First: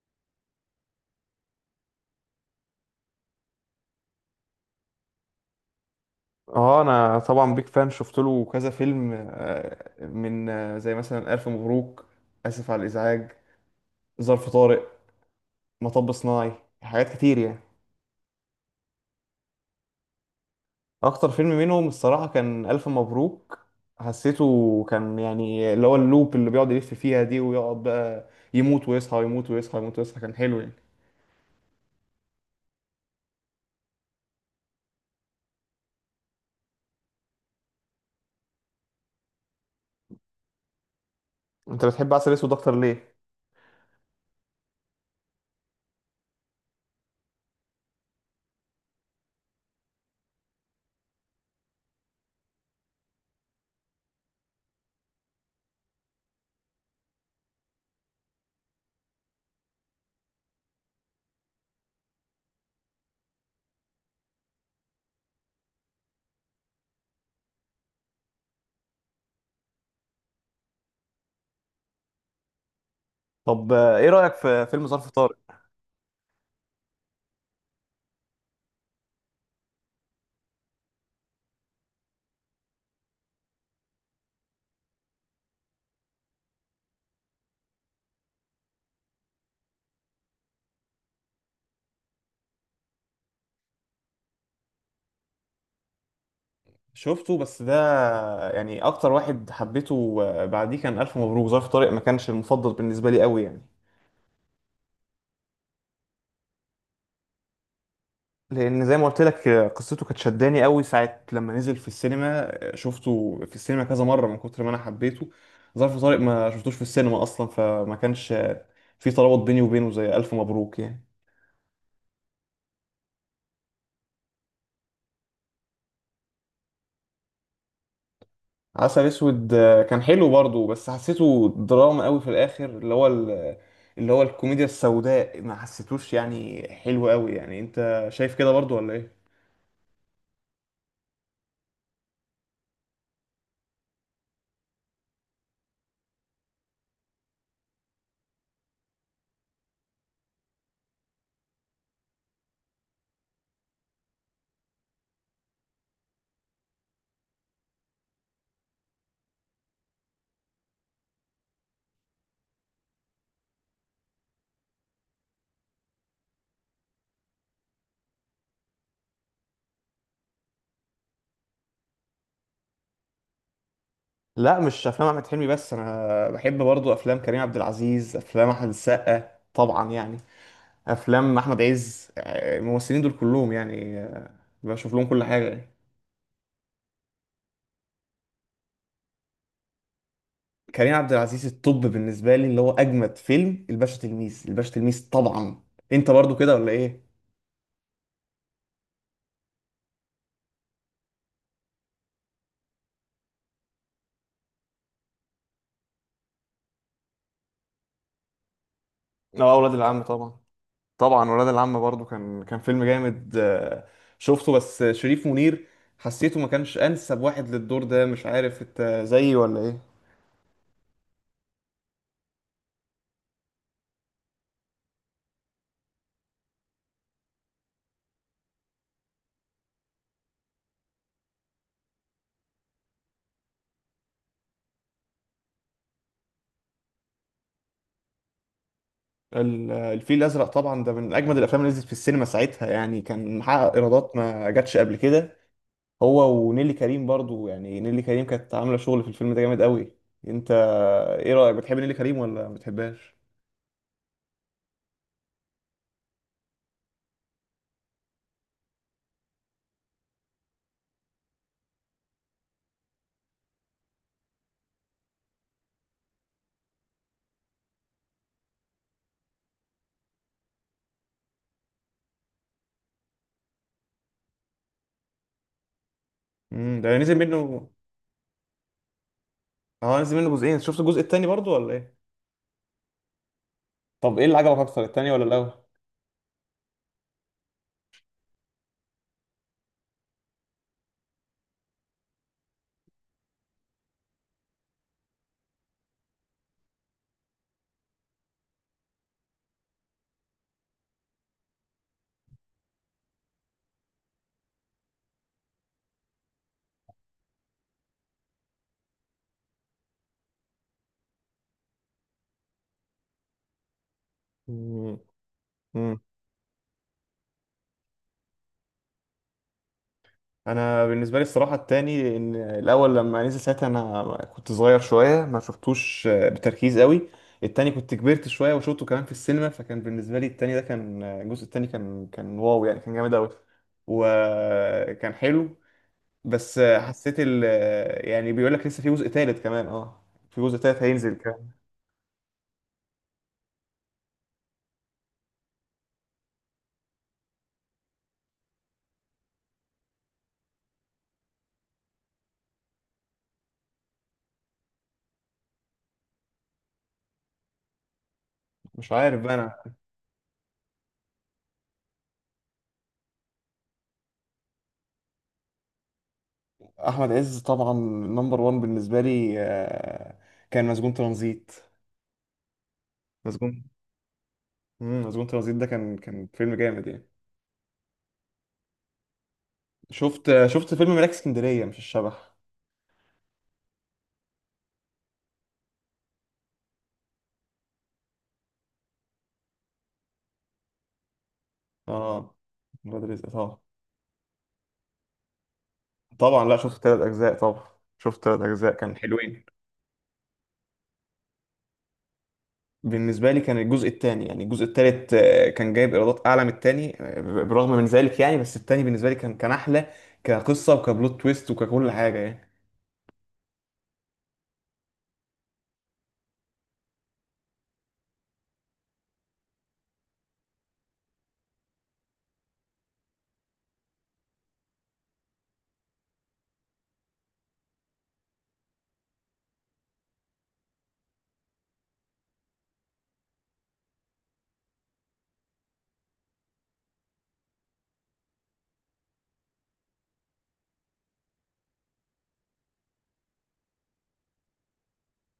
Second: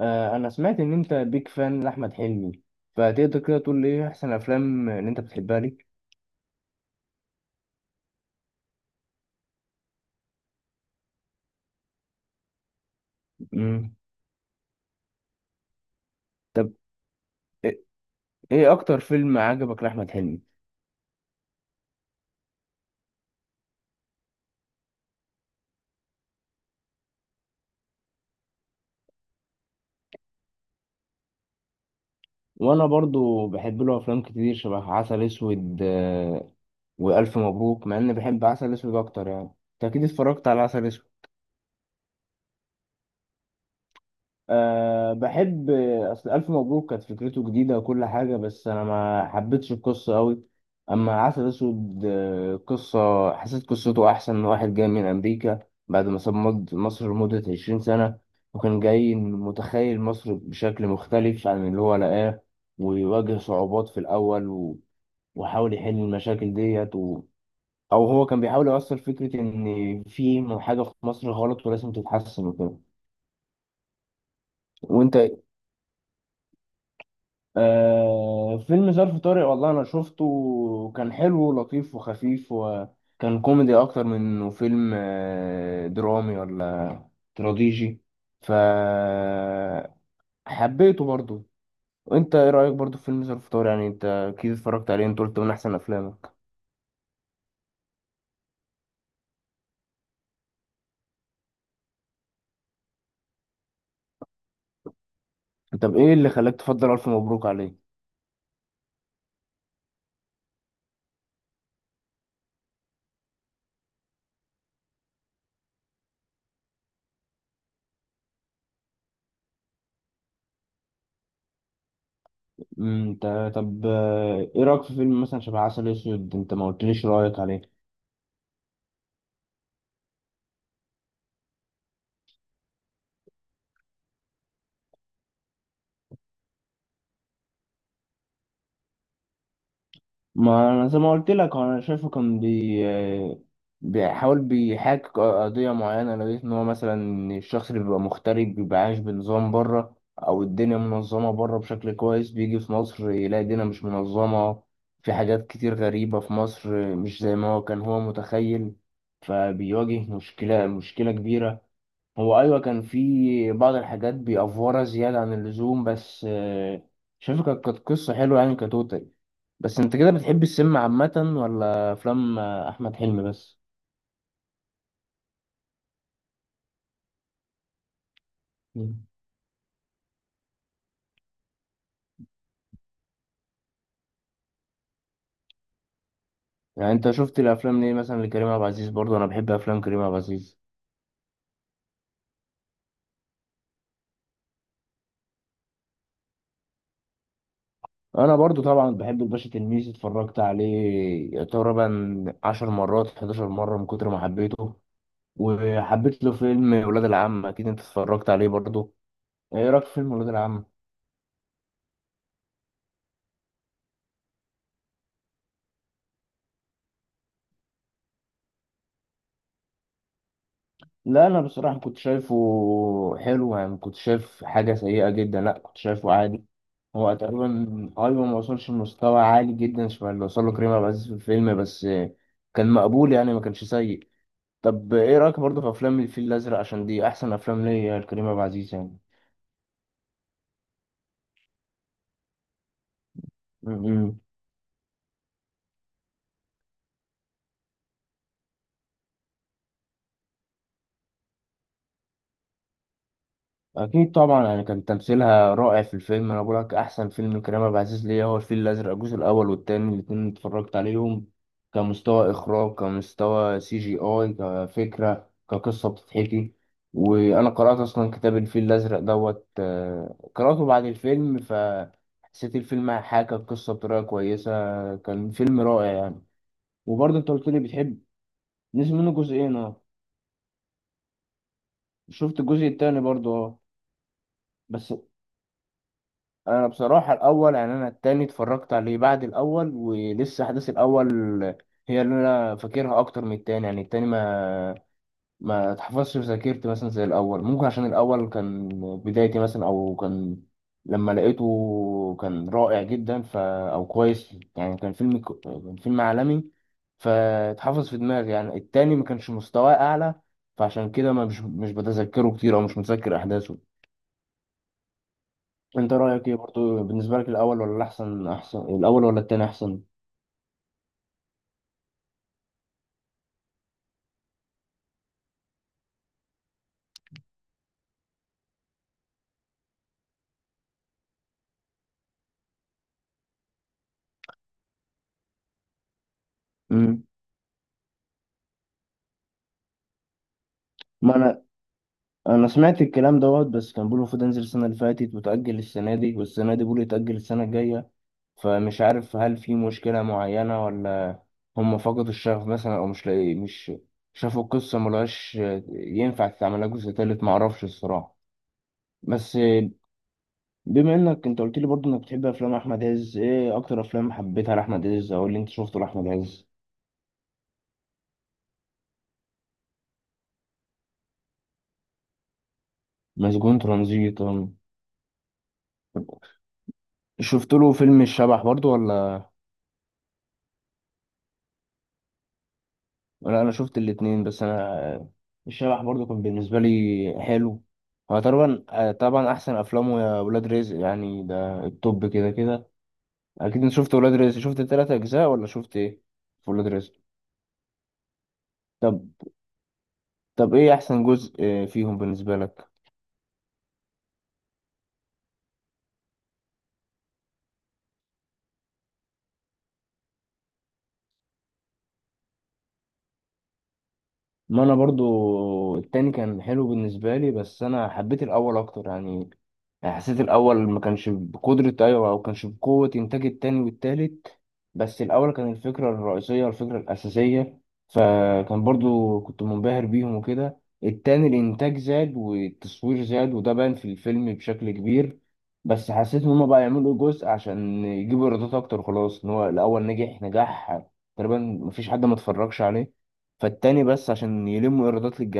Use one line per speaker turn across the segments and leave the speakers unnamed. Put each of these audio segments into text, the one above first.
انا سمعت ان انت بيك فان لاحمد حلمي، فتقدر كده تقول لي ايه احسن افلام اللي انت بتحبها لي؟
اه، انا طبعا بيك فان. شفت له كذا فيلم من زي مثلا الف مبروك. اسف على الازعاج.
مم.
ظرف طارق. مطب صناعي.
طب،
حاجات كتير يعني.
ايه إيه اكتر فيلم عجبك لاحمد حلمي؟
اكتر فيلم منهم الصراحه كان الف مبروك. حسيته كان يعني اللي هو اللوب اللي بيقعد يلف فيها دي، ويقعد بقى يموت ويصحى، يموت ويصحى، يموت ويصحى، كان حلو يعني.
وانا برضو بحب له افلام كتير شبه عسل اسود والف مبروك، مع اني بحب عسل اسود اكتر يعني. انت اكيد اتفرجت على عسل اسود.
انت بتحب عسل اسود اكتر ليه؟
أه، بحب. اصل الف مبروك كانت فكرته جديده وكل حاجه، بس انا ما حبيتش القصه قوي. اما عسل اسود قصه، حسيت قصته احسن من واحد جاي من امريكا بعد ما ساب مصر لمده 20 سنه، وكان جاي متخيل مصر بشكل مختلف عن اللي هو لقاه، ويواجه صعوبات في الاول وحاول يحل المشاكل ديت او هو كان بيحاول يوصل فكره ان في حاجه في مصر غلط ولازم تتحسن وكده.
طب ايه رايك في فيلم ظرف
وانت؟
طارق؟
آه، فيلم ظرف طارق والله انا شفته وكان حلو ولطيف وخفيف، وكان كوميدي اكتر من انه فيلم درامي ولا تراجيدي، فحبيته برضو. وانت ايه رايك برضو في فيلم ظرف طارق؟ يعني انت اكيد اتفرجت عليه، انت قلت من احسن افلامك.
شفته، بس ده يعني اكتر واحد حبيته بعديه كان الف مبروك. ظرف طارق ما كانش المفضل بالنسبه لي قوي يعني.
طب ايه اللي خلاك تفضل الف مبروك عليه؟
لان زي ما قلت لك قصته كانت شداني قوي ساعه لما نزل في السينما، شفته في السينما كذا مره من كتر ما انا حبيته. ظرف طارق ما شفتوش في السينما اصلا، فما كانش في ترابط بيني وبينه زي الف مبروك يعني.
انت، طب، ايه رايك في فيلم مثلا شبه عسل اسود؟ انت ما قلتليش رايك عليه.
عسل اسود كان حلو برضه، بس حسيته دراما قوي في الاخر. اللي هو اللي هو الكوميديا السوداء ما حسيتوش يعني حلو قوي يعني. انت شايف كده برضه ولا ايه؟
ما انا زي ما قلت لك انا شايفه كان بي آه، بيحاول بيحاكي قضيه معينه. لو لقيت ان هو مثلا الشخص اللي بيبقى مغترب بيبقى عايش بنظام بره، او الدنيا منظمه بره بشكل كويس، بيجي في مصر يلاقي الدنيا مش منظمه، في حاجات كتير غريبه في مصر مش زي ما هو كان هو متخيل، فبيواجه مشكله كبيره. هو ايوه كان في بعض الحاجات بيأفورها زياده عن اللزوم، بس شايفه كانت قصه حلوه يعني كتوتال. بس انت كده بتحب السينما عامه، ولا افلام احمد حلمي بس؟
لا، مش افلام احمد حلمي بس. انا بحب برضو افلام كريم عبد العزيز، افلام احمد
مم.
السقا طبعا يعني، افلام احمد عز، الممثلين دول كلهم يعني. بشوف لهم كل حاجه يعني.
يعني انت شفت الافلام ليه مثلا لكريم عبد العزيز؟ برضه انا بحب افلام كريم عبد العزيز.
كريم عبد العزيز الطب بالنسبه لي اللي هو اجمد فيلم، الباشا تلميذ، الباشا تلميذ طبعا. انت برضو كده ولا ايه؟
انا برضه طبعا بحب الباشا تلميذ، اتفرجت عليه تقريبا 10 مرات 11 مره من كتر ما حبيته. وحبيت له فيلم ولاد العم، اكيد انت اتفرجت عليه برضه.
اه،
ايه
ولاد
رايك في
العم
فيلم ولاد
طبعا.
العم؟
طبعا ولاد العم برضو كان فيلم جامد. شفته، بس شريف منير حسيته ما كانش انسب واحد للدور ده. مش عارف، انت زيي ولا ايه؟
لا انا بصراحه كنت شايفه حلو يعني، ما كنت شايف حاجه سيئه جدا، لا كنت شايفه عادي. هو تقريبا ايوه، ما وصلش لمستوى عالي جدا شبه اللي وصل له كريم عبد العزيز في الفيلم، بس كان مقبول يعني، ما كانش سيء. طب ايه رايك برضه في افلام الفيل الازرق؟ عشان دي احسن افلام ليا لكريم عبد العزيز يعني.
الفيل الازرق طبعا، ده من اجمد الافلام اللي نزلت في السينما ساعتها يعني. كان
م-
محقق ايرادات
م.
ما جاتش قبل كده. هو ونيلي كريم برضو، يعني نيلي كريم كانت عامله شغل في الفيلم ده جامد قوي. انت ايه رايك، بتحب نيلي كريم ولا ما بتحبهاش؟
اكيد طبعا يعني كان تمثيلها رائع في الفيلم. انا بقول لك احسن فيلم لكريم عبد العزيز ليا هو الفيل الازرق، الجزء الاول والتاني الاتنين اتفرجت عليهم، كمستوى اخراج كمستوى سي جي اي كفكره كقصه بتتحكي. وانا قرات اصلا كتاب الفيل الازرق دوت، قراته بعد الفيلم فحسيت الفيلم حاكى القصه بطريقه كويسه. كان فيلم رائع يعني.
ده نزل
وبرضه انت قلت لي
منه.
بتحب. نزل منه جزئين، اه.
اه، نزل منه جزئين. شفت الجزء التاني برضو ولا ايه؟
شفت الجزء التاني برضه، اه.
طب ايه اللي عجبك اكتر،
بس
التاني ولا الاول؟
انا بصراحه الاول. يعني انا التاني اتفرجت عليه بعد الاول، ولسه احداث الاول هي اللي انا فاكرها اكتر من التاني. يعني التاني ما اتحفظش في ذاكرتي مثلا زي الاول. ممكن عشان الاول كان بدايتي مثلا، او كان لما لقيته كان رائع جدا، ف او كويس يعني، كان فيلم كان فيلم عالمي، فاتحفظ في دماغي. يعني التاني ما كانش مستواه اعلى، فعشان كده ما مش بتذكره كتير، او مش متذكر احداثه. انت
امم
رايك ايه برضو بالنسبه لك، الاول ولا الاحسن احسن الاول ولا التاني احسن؟
انا بالنسبه لي الصراحه التاني، لان الاول لما نزل ساعتها انا كنت صغير شويه، ما شفتوش بتركيز قوي. التاني كنت كبرت شويه وشفته كمان في السينما، فكان بالنسبه لي التاني ده كان، الجزء التاني كان واو يعني، كان جامد قوي وكان حلو. بس
امم
حسيت ال آه، يعني بيقول لك لسه في جزء تالت كمان، اه. في جزء تالت هينزل
ما انا
كمان.
انا سمعت الكلام دوت، بس كان بيقولوا المفروض انزل السنه اللي فاتت وتاجل السنه دي، والسنه دي بيقولوا يتاجل السنه الجايه. فمش عارف هل في مشكله معينه، ولا هم فقدوا الشغف مثلا، او مش لاقي مش شافوا القصه ملهاش ينفع تتعملها جزء تالت؟ معرفش الصراحه.
مش عارف بقى
بس
انا.
بما انك انت قلت لي برضو انك بتحب افلام احمد عز، ايه اكتر افلام حبيتها لاحمد عز، او اللي انت شفته لاحمد عز؟
احمد عز طبعا، نمبر وان بالنسبه لي. كان مسجون ترانزيت.
مسجون
مسجون.
ترانزيت.
مسجون ترانزيت ده كان فيلم جامد يعني.
شفت له فيلم الشبح برضو ولا؟
شفت فيلم ملاك اسكندرية، مش الشبح.
ولا انا شفت الاتنين. بس انا الشبح برضو كان بالنسبه لي حلو. هو طبعا، طبعا احسن افلامه يا ولاد رزق يعني، ده التوب كده
اه،
كده.
ولاد رزق طبعا.
اكيد انت شفت ولاد رزق، شفت التلات اجزاء ولا شفت ايه
طبعا
في
لا،
ولاد
شفت
رزق؟
ثلاث أجزاء طبعا. شفت ثلاث أجزاء، كان
طب،
حلوين.
طب ايه احسن جزء فيهم بالنسبه لك؟
بالنسبة لي كان الجزء الثاني، يعني الجزء الثالث كان جايب إيرادات أعلى من الثاني برغم من ذلك يعني، بس الثاني بالنسبة لي كان أحلى كقصة وكبلوت تويست وككل حاجة يعني.
ما انا برضو التاني كان حلو بالنسبه لي، بس انا حبيت الاول اكتر يعني. يعني حسيت الاول ما كانش بقدرة ايوه او كانش بقوة انتاج التاني والتالت، بس الاول كان الفكرة الرئيسية الفكرة الاساسية، فكان برضو كنت منبهر بيهم وكده. التاني الانتاج زاد والتصوير زاد وده بان في الفيلم بشكل كبير، بس حسيت ان هما بقى يعملوا جزء عشان يجيبوا ايرادات اكتر. خلاص ان هو الاول نجح نجاح تقريبا مفيش حد ما اتفرجش عليه، فالتاني بس عشان يلموا ايرادات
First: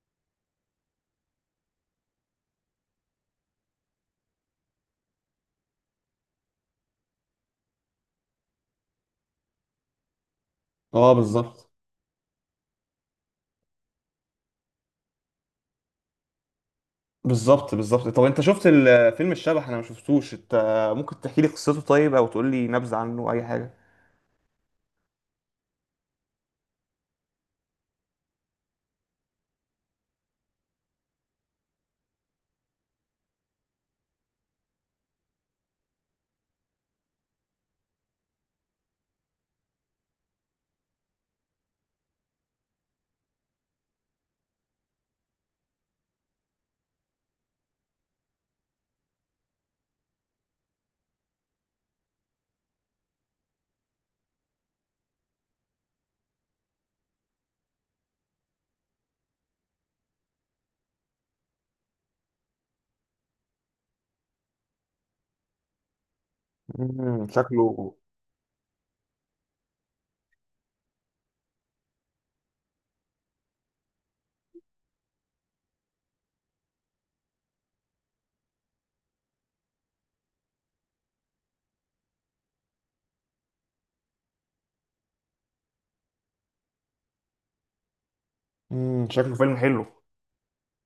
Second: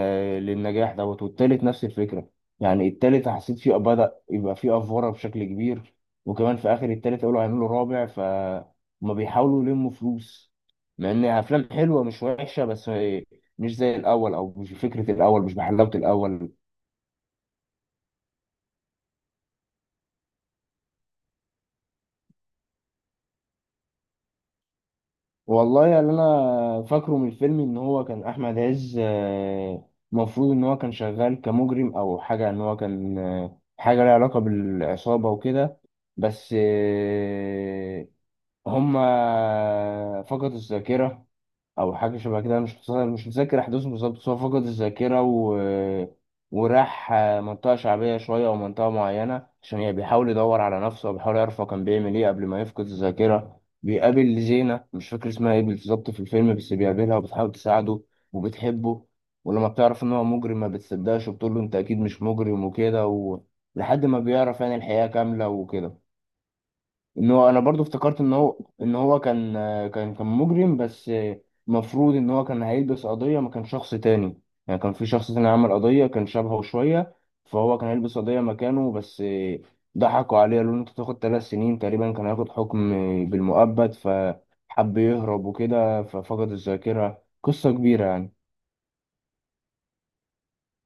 للنجاح دوت، والتالت نفس الفكره. يعني التالت حسيت فيه بدأ يبقى فيه افوره بشكل كبير، وكمان في اخر التالت قالوا هيعملوا رابع، فهم بيحاولوا يلموا فلوس، مع
اه
ان افلام
بالظبط.
حلوه مش وحشه، بس مش زي الاول او مش بفكره الاول مش بحلاوه الاول.
بالظبط، بالظبط. طب انت شفت فيلم الشبح؟ انا ما شفتوش. انت ممكن تحكي لي قصته طيب، او تقول لي نبذة عنه، اي حاجة؟
والله يعني انا فاكره من الفيلم ان هو كان احمد عز، مفروض ان هو كان شغال كمجرم او حاجه، ان هو كان حاجه لها علاقه بالعصابه وكده، بس هما فقدوا الذاكره او حاجه شبه كده. أنا مش متذكر احداثه بالظبط، بس هو فقد الذاكره وراح منطقه شعبيه شويه او منطقه معينه، عشان يعني بيحاول يدور على نفسه وبيحاول يعرف هو كان بيعمل ايه قبل ما يفقد الذاكره. بيقابل زينه، مش فاكر اسمها ايه بالظبط في الفيلم، بس بيقابلها وبتحاول تساعده وبتحبه، ولما بتعرف ان هو مجرم ما بتصدقش وبتقول له انت اكيد مش مجرم وكده لحد ما بيعرف يعني الحقيقه كامله وكده.
امم،
ان هو انا برضو
شكله.
افتكرت ان هو كان مجرم، بس المفروض ان هو كان هيلبس قضية ما كان شخص تاني. يعني كان في شخص تاني عمل قضية كان شبهه شوية، فهو كان هيلبس قضية مكانه، بس ضحكوا عليه قالوا له انت تاخد ثلاث سنين. تقريبا كان هياخد حكم بالمؤبد، فحب يهرب وكده ففقد الذاكرة. قصة كبيرة يعني.
شكله فيلم حلو.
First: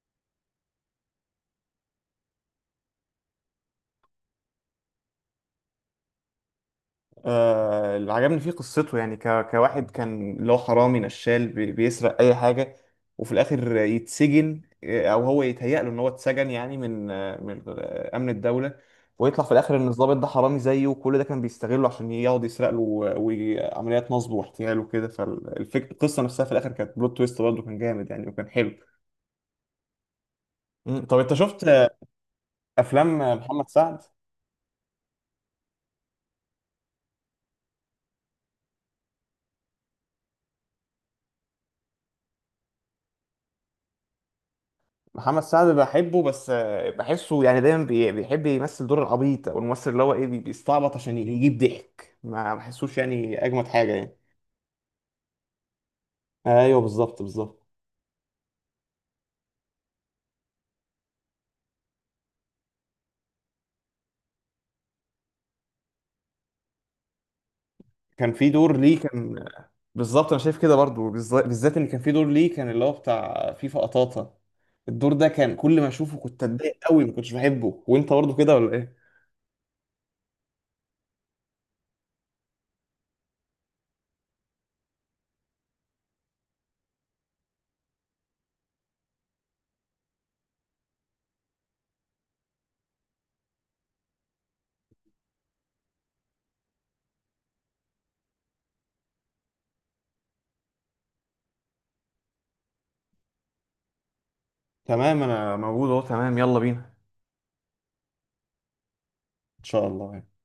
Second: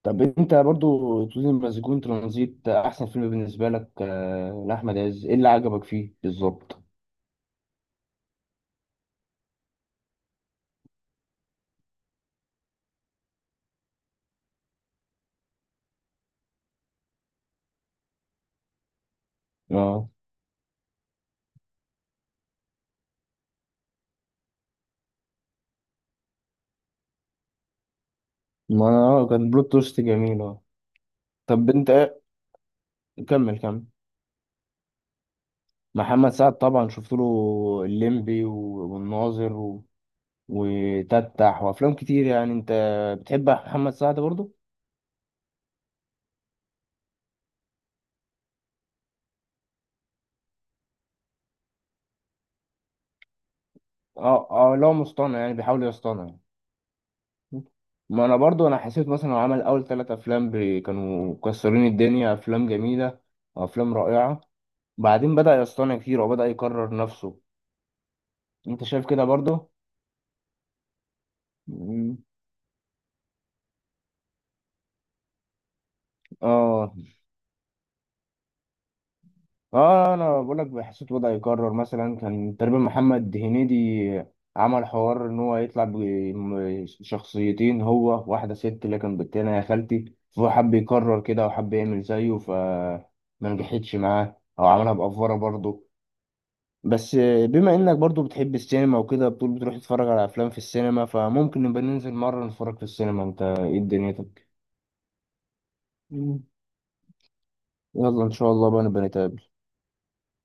طب انت برضو تقولي مسجون ترانزيت احسن فيلم بالنسبة لك لأحمد عز، ايه اللي عجبك فيه بالظبط؟
اللي عجبني فيه قصته يعني. كواحد كان اللي هو حرامي نشال، بيسرق اي حاجه. وفي الاخر يتسجن، او هو يتهيأ له ان هو اتسجن، يعني من امن الدوله. ويطلع في الاخر ان
اه،
الضابط ده حرامي زيه، وكل ده كان بيستغله عشان يقعد يسرق له، وعمليات نصب واحتيال وكده. فالفكره، القصه نفسها في الاخر كانت بلوت تويست برضه، كان جامد يعني وكان حلو.
ما انا اه كان بلوت توست جميل، اه.
مم. طب انت شفت
طب انت ايه.
افلام
كمل،
محمد
كمل.
سعد؟
محمد سعد طبعا شفت له الليمبي والناظر وتتح وافلام كتير يعني. انت بتحب محمد سعد برضو؟
محمد سعد بحبه، بس بحسه يعني دايما بيحب يمثل دور العبيط، او الممثل اللي هو ايه، بيستعبط عشان يجيب ضحك. ما بحسوش يعني اجمد حاجه يعني.
اه، اه، لا مصطنع يعني بيحاول يصطنع يعني.
ايوه بالظبط، بالظبط.
ما انا برضو انا حسيت مثلا هو عمل اول ثلاث افلام كانوا مكسرين الدنيا، افلام جميله وافلام رائعه، بعدين بدا يصطنع كتير وبدا يكرر نفسه.
كان في دور
انت
ليه
شايف كده
كان.
برضو؟
بالظبط، انا شايف كده برضو، بالذات ان كان في
مم.
دور ليه كان، اللي هو بتاع فيفا قطاطا. الدور ده كان كل ما اشوفه كنت اتضايق
اه،
قوي، ما كنتش بحبه. وانت برضو كده ولا ايه؟
اه، انا بقول لك حسيت وضعي يكرر مثلا، كان تقريبا محمد هنيدي عمل حوار ان هو يطلع بشخصيتين هو، واحده ست اللي كان بالتانية يا خالتي، فهو حب يكرر كده وحب يعمل زيه فما نجحتش معاه او عملها بأفورة برضه. بس بما انك برضه بتحب السينما وكده، بتقول بتروح تتفرج على افلام في السينما، فممكن نبقى ننزل مره نتفرج في السينما. انت ايه دنيتك؟
تمام، انا موجود اهو. تمام،
مم.
يلا بينا.
يلا ان شاء الله بقى نبقى نتقابل.
ان شاء الله يعني.